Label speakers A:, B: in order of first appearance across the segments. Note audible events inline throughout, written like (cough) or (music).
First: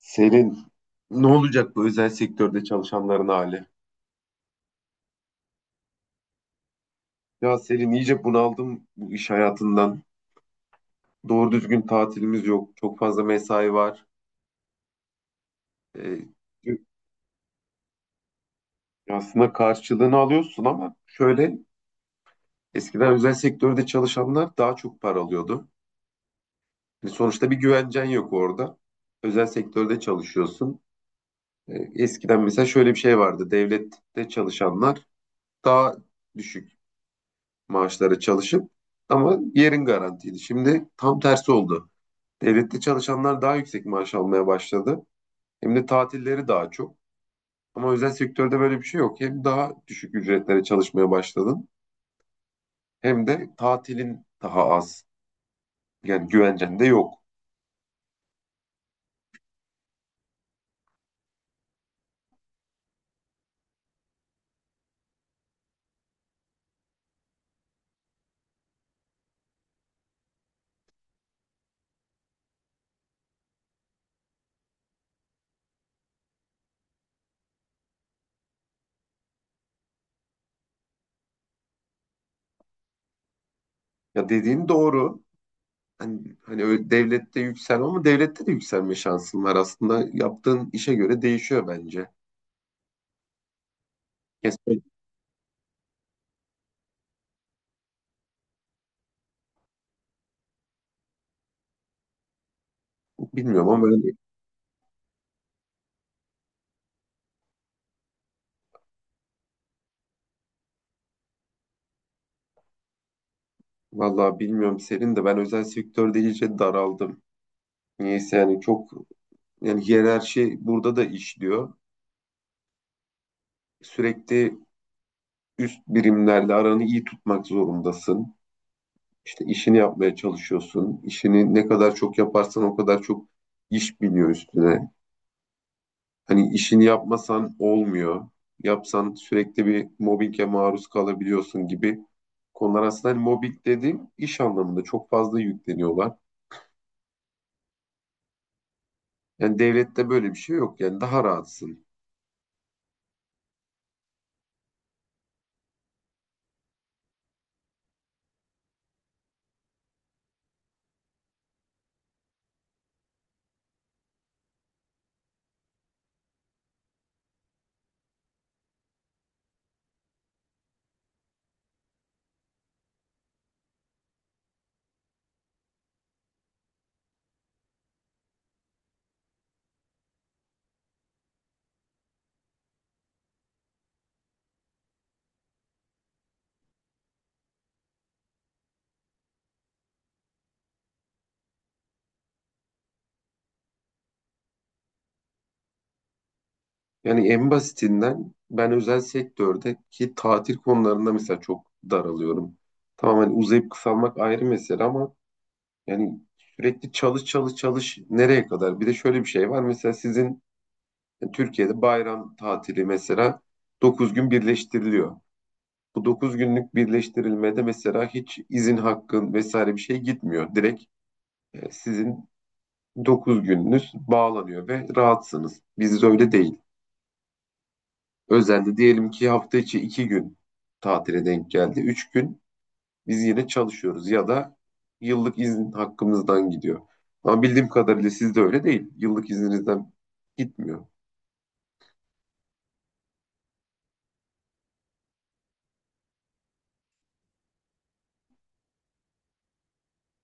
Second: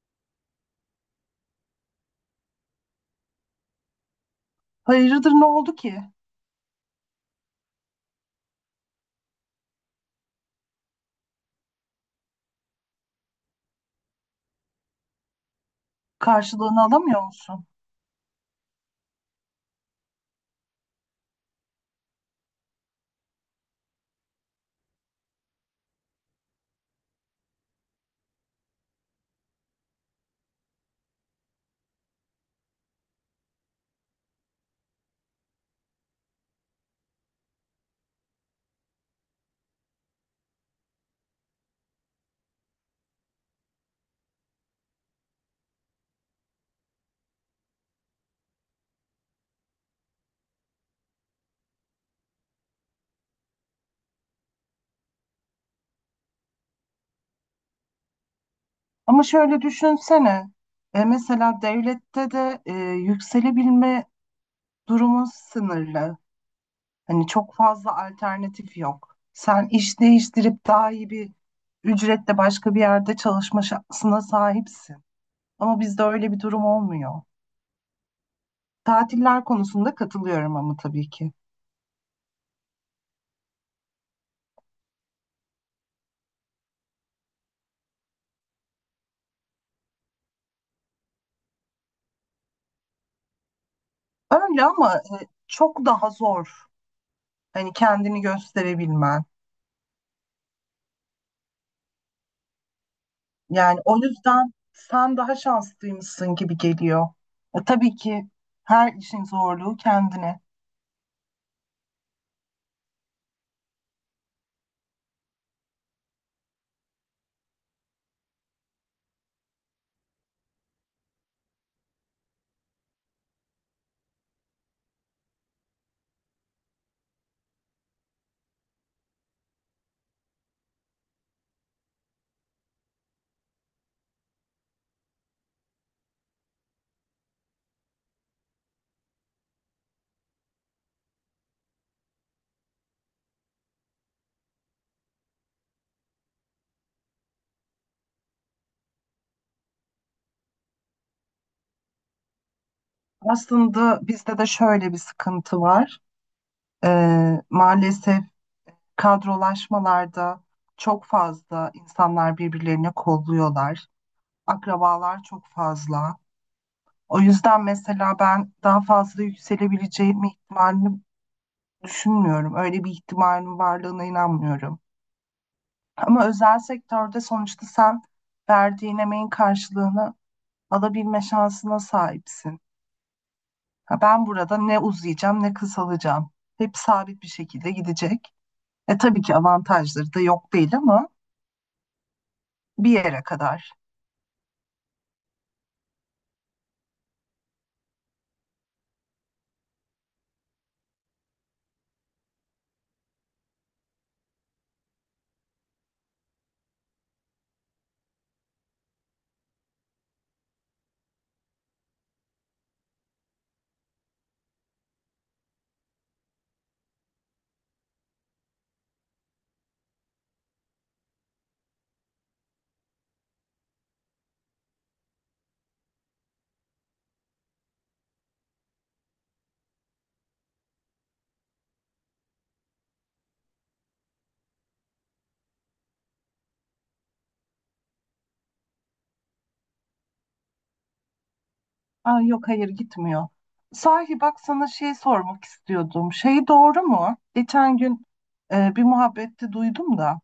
A: Senin ne olacak bu özel sektörde çalışanların hali?
B: Hayırdır ne oldu ki?
A: Ya Selin, iyice bunaldım bu iş hayatından. Doğru düzgün tatilimiz yok. Çok fazla mesai var. Ee,
B: Karşılığını alamıyor musun?
A: aslında karşılığını alıyorsun, ama şöyle, eskiden özel sektörde çalışanlar daha çok para alıyordu. Yani sonuçta bir güvencen yok orada. Özel sektörde çalışıyorsun. Eskiden mesela şöyle bir şey vardı. Devlette çalışanlar daha düşük maaşlara çalışıp ama yerin garantiydi. Şimdi tam tersi oldu. Devlette çalışanlar daha yüksek maaş almaya başladı. Hem de tatilleri daha çok. Ama özel sektörde böyle bir şey yok. Hem daha düşük ücretlere çalışmaya başladın, hem de tatilin daha az. Yani güvencen de yok.
B: Ama şöyle düşünsene. E, mesela devlette de yükselebilme durumu sınırlı. Hani çok fazla alternatif yok. Sen iş değiştirip daha iyi bir ücretle başka bir yerde çalışma şansına sahipsin. Ama bizde öyle bir durum olmuyor. Tatiller konusunda katılıyorum ama tabii ki.
A: Ya, dediğin doğru. Hani öyle devlette yükselme, ama devlette de yükselme şansın var. Aslında yaptığın işe göre değişiyor bence.
B: Öyle
A: Kesin
B: ama çok daha zor. Hani kendini gösterebilmen.
A: bilmiyorum
B: Yani
A: ama
B: o
A: ben,
B: yüzden sen daha şanslıymışsın gibi geliyor. E, tabii ki her işin zorluğu kendine.
A: vallahi bilmiyorum Serin, de ben özel sektörde iyice daraldım. Niyeyse, yani çok, yani hiyerarşi burada da işliyor, sürekli üst birimlerle aranı iyi tutmak zorundasın. İşte işini yapmaya çalışıyorsun. İşini ne kadar çok yaparsan o kadar çok iş biniyor üstüne. Hani işini yapmasan olmuyor. Yapsan sürekli bir mobbinge maruz kalabiliyorsun gibi konular, aslında hani mobbing dediğim iş anlamında çok fazla yükleniyorlar. Yani devlette böyle bir şey yok. Yani daha rahatsın.
B: Aslında bizde de şöyle bir sıkıntı var. E, maalesef kadrolaşmalarda çok fazla insanlar birbirlerini kolluyorlar. Akrabalar çok fazla. O yüzden mesela ben daha fazla yükselebileceğim ihtimalini düşünmüyorum. Öyle bir ihtimalin varlığına inanmıyorum. Ama özel sektörde sonuçta sen verdiğin emeğin karşılığını alabilme şansına sahipsin. Ha, ben burada ne uzayacağım ne kısalacağım. Hep sabit bir şekilde gidecek. E tabii ki avantajları da yok değil ama bir yere kadar.
A: Yani en basitinden ben özel sektördeki tatil konularında mesela çok daralıyorum. Tamam, hani uzayıp kısalmak ayrı mesele ama yani, sürekli çalış çalış çalış, nereye kadar? Bir de şöyle bir şey var. Mesela sizin Türkiye'de bayram tatili mesela 9 gün birleştiriliyor. Bu 9 günlük birleştirilmede mesela hiç izin hakkın vesaire bir şey gitmiyor. Direkt sizin 9 gününüz bağlanıyor ve rahatsınız. Bizde öyle değil. Özelde diyelim ki hafta içi 2 gün tatile denk geldi. 3 gün biz yine çalışıyoruz, ya da yıllık izin hakkımızdan gidiyor. Ama bildiğim kadarıyla sizde öyle değil. Yıllık izninizden gitmiyor.
B: Aa, yok, hayır gitmiyor. Sahi bak, sana şey sormak istiyordum. Şey, doğru mu? Geçen gün bir muhabbette duydum da.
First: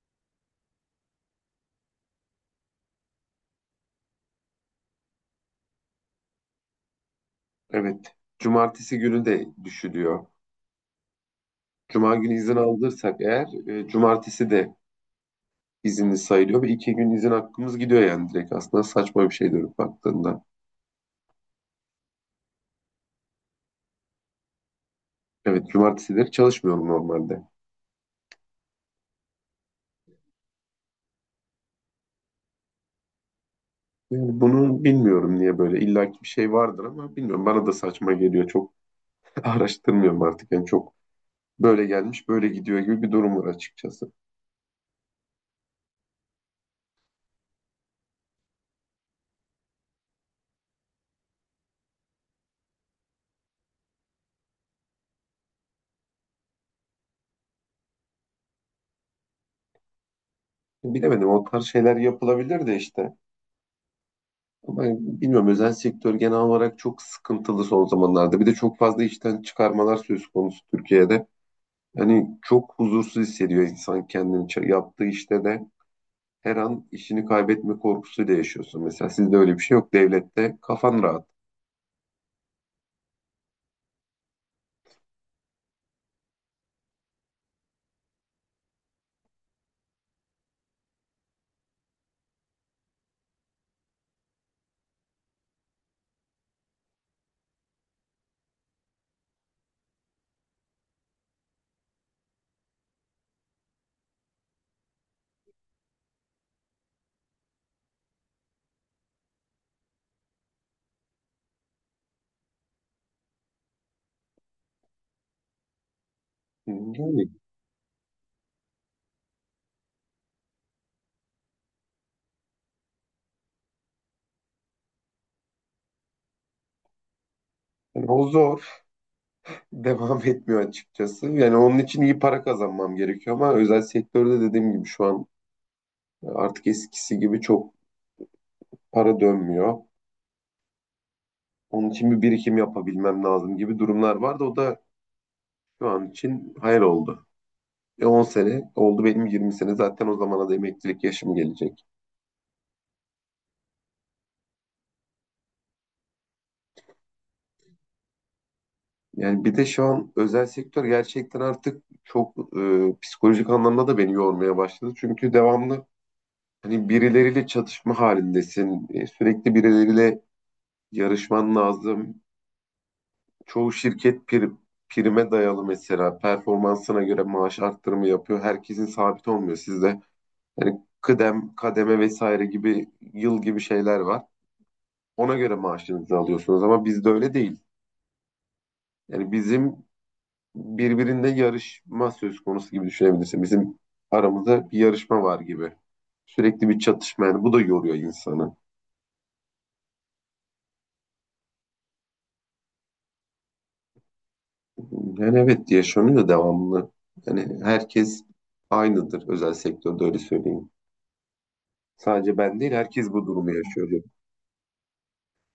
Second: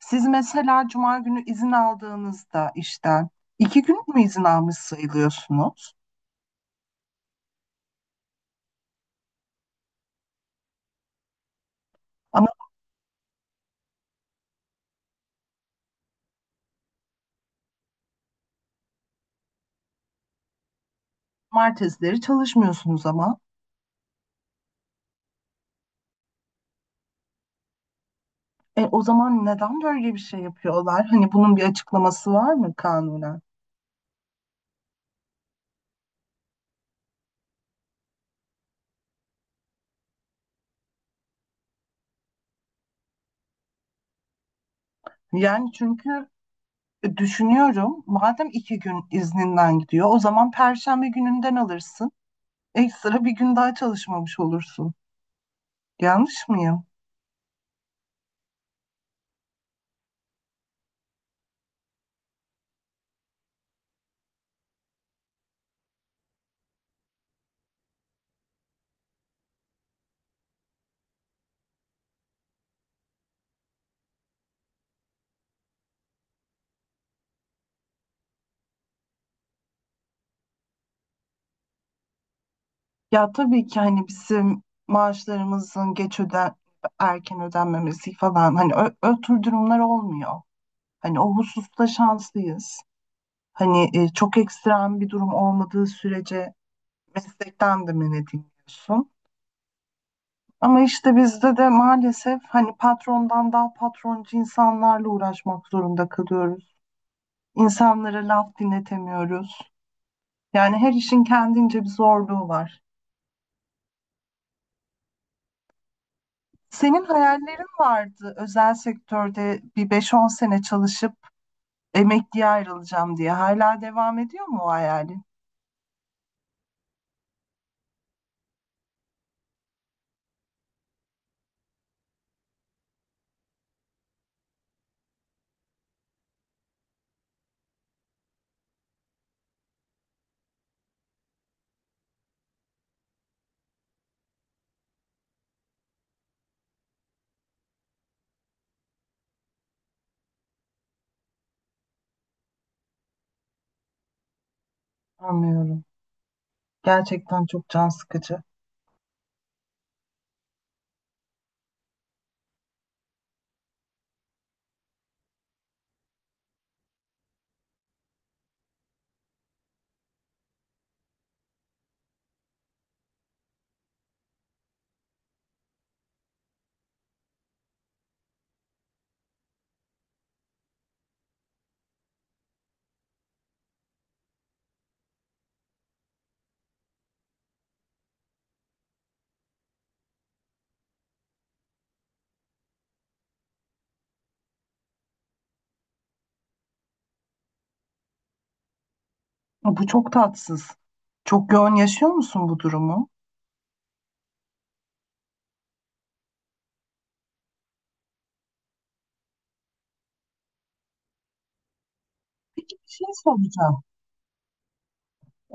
B: Siz mesela cuma günü izin aldığınızda işten iki gün mü izin almış sayılıyorsunuz?
A: Evet. Cumartesi günü de düşülüyor. Cuma günü
B: Ama
A: izin aldırsak eğer, cumartesi de izinli sayılıyor ve 2 gün izin hakkımız gidiyor, yani direkt aslında saçma bir şey dönüp baktığında.
B: Cumartesileri çalışmıyorsunuz ama.
A: Evet, cumartesileri çalışmıyorum normalde.
B: E, o zaman neden böyle bir şey yapıyorlar? Hani bunun bir açıklaması var mı kanunen?
A: Yani bunu bilmiyorum niye böyle, illaki bir şey vardır ama bilmiyorum, bana da saçma geliyor çok. (laughs) Araştırmıyorum artık, yani çok. Böyle gelmiş, böyle gidiyor gibi bir durum var açıkçası.
B: Yani çünkü düşünüyorum, madem iki gün izninden gidiyor o zaman Perşembe gününden alırsın. Ekstra bir gün daha çalışmamış olursun. Yanlış mıyım?
A: Bilemedim, o tarz şeyler yapılabilir de işte. Ama bilmiyorum, özel sektör genel olarak çok sıkıntılı son zamanlarda. Bir de çok fazla işten çıkarmalar söz konusu Türkiye'de. Hani çok huzursuz hissediyor insan kendini. Yaptığı işte de her an işini kaybetme korkusuyla yaşıyorsun. Mesela sizde öyle bir şey yok. Devlette kafan rahat.
B: Ya tabii ki hani bizim maaşlarımızın geç öden erken ödenmemesi falan, hani ö, ö tür durumlar olmuyor. Hani o hususta şanslıyız. Hani çok ekstrem bir durum olmadığı sürece meslekten de men ediliyorsun. Ama işte bizde de maalesef hani patrondan daha patroncu insanlarla uğraşmak zorunda kalıyoruz. İnsanlara laf dinletemiyoruz. Yani her işin kendince bir zorluğu var. Senin
A: Yani,
B: hayallerin vardı, özel sektörde bir 5-10 sene çalışıp emekliye ayrılacağım diye. Hala devam ediyor mu o hayalin?
A: yani o zor. (laughs) Devam etmiyor açıkçası. Yani onun için iyi para kazanmam gerekiyor, ama özel sektörde dediğim gibi şu an, artık eskisi gibi çok para dönmüyor. Onun için bir birikim yapabilmem lazım gibi durumlar vardı. O da şu an için hayal oldu. 10 sene oldu benim, 20 sene. Zaten o zamana da emeklilik yaşım gelecek.
B: Anlıyorum. Gerçekten çok can sıkıcı.
A: Yani bir de şu an özel sektör gerçekten artık çok, psikolojik anlamda da beni yormaya başladı. Çünkü devamlı hani birileriyle çatışma halindesin. Sürekli birileriyle yarışman lazım. Çoğu şirket prime dayalı, mesela performansına göre maaş arttırımı yapıyor. Herkesin sabit olmuyor sizde. Yani kıdem, kademe vesaire gibi, yıl gibi şeyler var. Ona göre maaşınızı alıyorsunuz, ama bizde öyle değil. Yani bizim birbirinde yarışma söz konusu gibi düşünebilirsin. Bizim aramızda bir yarışma var gibi. Sürekli bir çatışma, yani bu da yoruyor insanı.
B: Bu çok tatsız. Çok yoğun yaşıyor musun bu durumu?
A: Yani evet, yaşanıyor devamlı. Yani herkes aynıdır özel sektörde, öyle söyleyeyim. Sadece ben değil,
B: Peki, bir şey
A: herkes bu durumu
B: soracağım.
A: yaşıyor diyor.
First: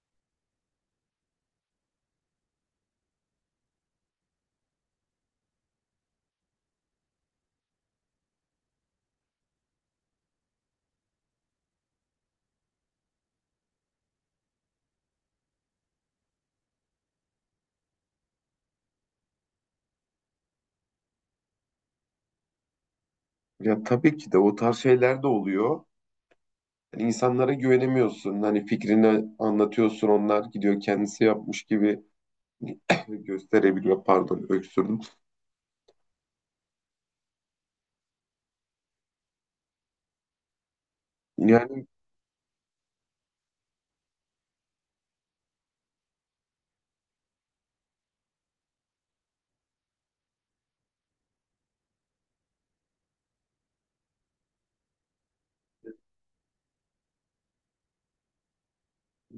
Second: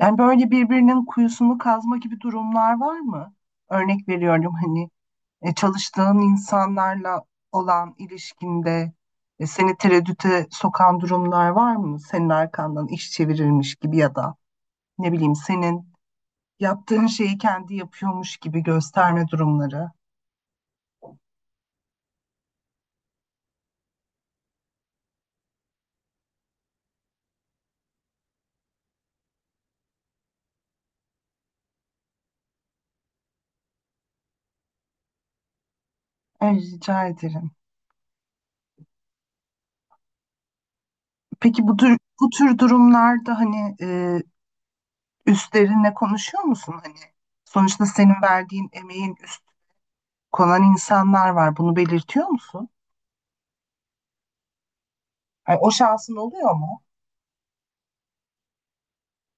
B: Yani böyle birbirinin kuyusunu kazma gibi durumlar var mı? Örnek veriyorum, hani çalıştığın insanlarla olan ilişkinde seni tereddüte sokan durumlar var mı? Senin arkandan iş çevirilmiş gibi ya da ne bileyim senin yaptığın şeyi kendi yapıyormuş gibi gösterme durumları.
A: Ya tabii ki de, o tarz şeyler de oluyor. Yani insanlara güvenemiyorsun. Hani fikrini anlatıyorsun, onlar gidiyor kendisi yapmış gibi (coughs) gösterebiliyor. Pardon, öksürdüm.
B: Ay, rica ederim. Peki
A: Yani
B: bu tür durumlarda hani üstlerinle konuşuyor musun? Hani sonuçta senin verdiğin emeğin üst konan insanlar var. Bunu belirtiyor musun? Hani o şansın oluyor mu?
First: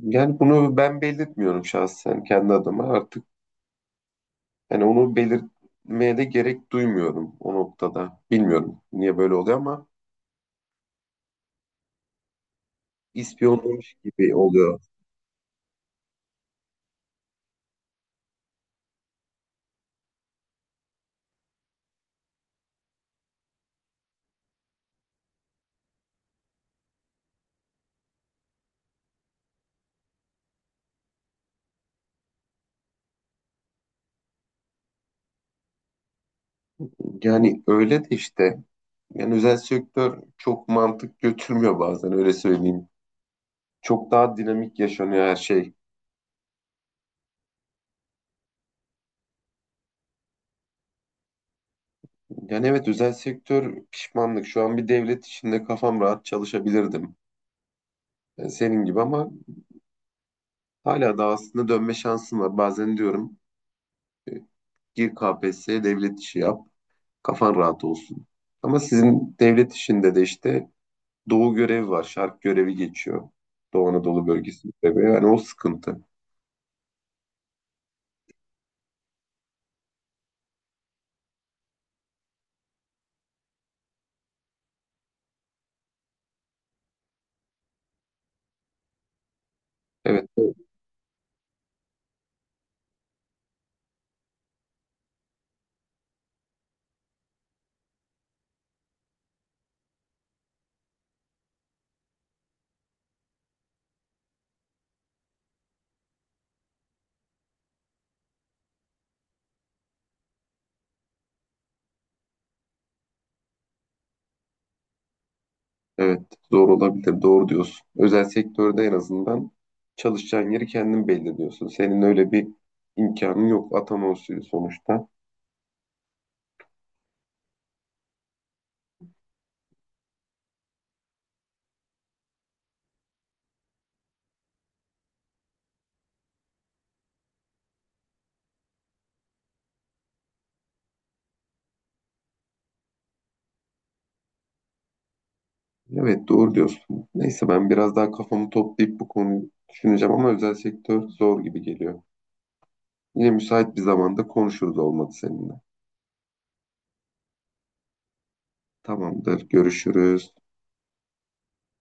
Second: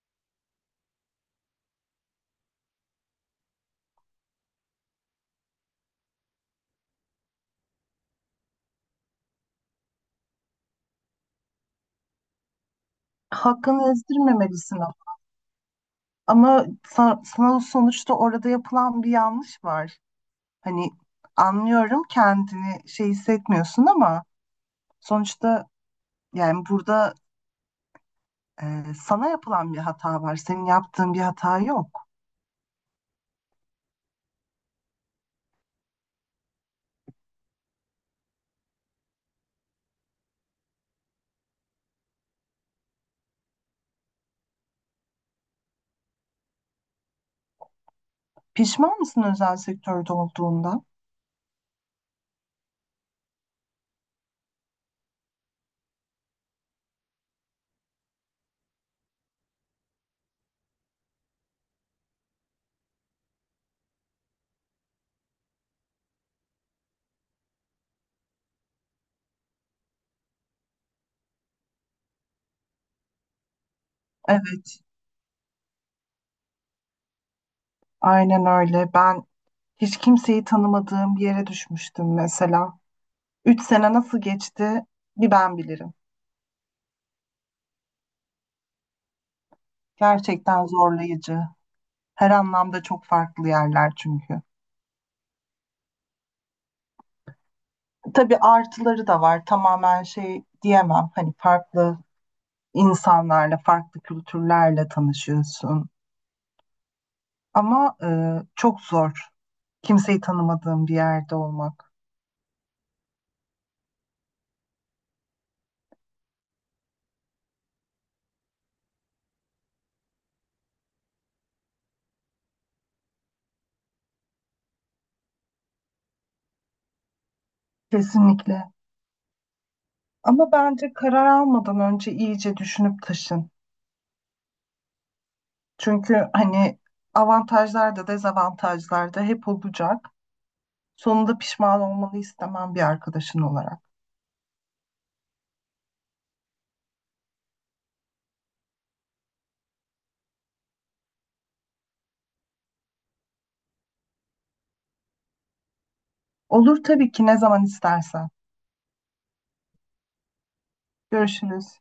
A: yani bunu ben belirtmiyorum şahsen kendi adıma artık. Yani onu belirtmeye de gerek duymuyorum o noktada. Bilmiyorum niye böyle oluyor ama
B: Hakkını
A: ispiyonlamış gibi
B: ezdirmemelisin
A: oluyor.
B: ama. Ama sana sonuçta orada yapılan bir yanlış var. Hani anlıyorum, kendini şey hissetmiyorsun ama sonuçta yani burada sana yapılan bir hata var. Senin yaptığın bir hata yok.
A: Yani öyle de işte. Yani özel sektör çok mantık götürmüyor bazen, öyle söyleyeyim. Çok daha dinamik yaşanıyor her şey.
B: Pişman mısın özel sektörde olduğunda?
A: Yani evet, özel sektör pişmanlık. Şu an bir devlet içinde kafam rahat çalışabilirdim. Senin gibi, ama hala da aslında dönme şansım var. Bazen diyorum, e, gir KPSS'ye, devlet işi yap. Kafan rahat olsun. Ama sizin devlet işinde de işte doğu görevi var. Şark görevi geçiyor. Doğu Anadolu bölgesi
B: Evet,
A: görevi. Yani o sıkıntı.
B: aynen öyle. Ben hiç kimseyi tanımadığım bir yere düşmüştüm mesela. 3 sene nasıl geçti bir ben bilirim.
A: Evet.
B: Gerçekten zorlayıcı. Her anlamda çok farklı yerler çünkü. Tabii artıları da var. Tamamen şey diyemem. Hani farklı insanlarla, farklı kültürlerle tanışıyorsun. Ama çok zor. Kimseyi tanımadığın bir yerde olmak.
A: Evet, zor olabilir. Doğru diyorsun. Özel sektörde en azından çalışacağın yeri kendin belirliyorsun. Senin öyle bir imkanın yok. Atama usulü sonuçta.
B: Kesinlikle. Ama bence karar almadan önce iyice düşünüp taşın. Çünkü hani avantajlar da dezavantajlar da hep olacak. Sonunda pişman olmanı istemem bir arkadaşın olarak.
A: Evet, doğru diyorsun. Neyse, ben biraz daha kafamı toplayıp bu konuyu düşüneceğim, ama özel sektör zor gibi geliyor. Yine müsait bir zamanda konuşuruz, olmadı, seninle.
B: Olur tabii ki, ne zaman istersen.
A: Tamamdır, görüşürüz.
B: Görüşürüz.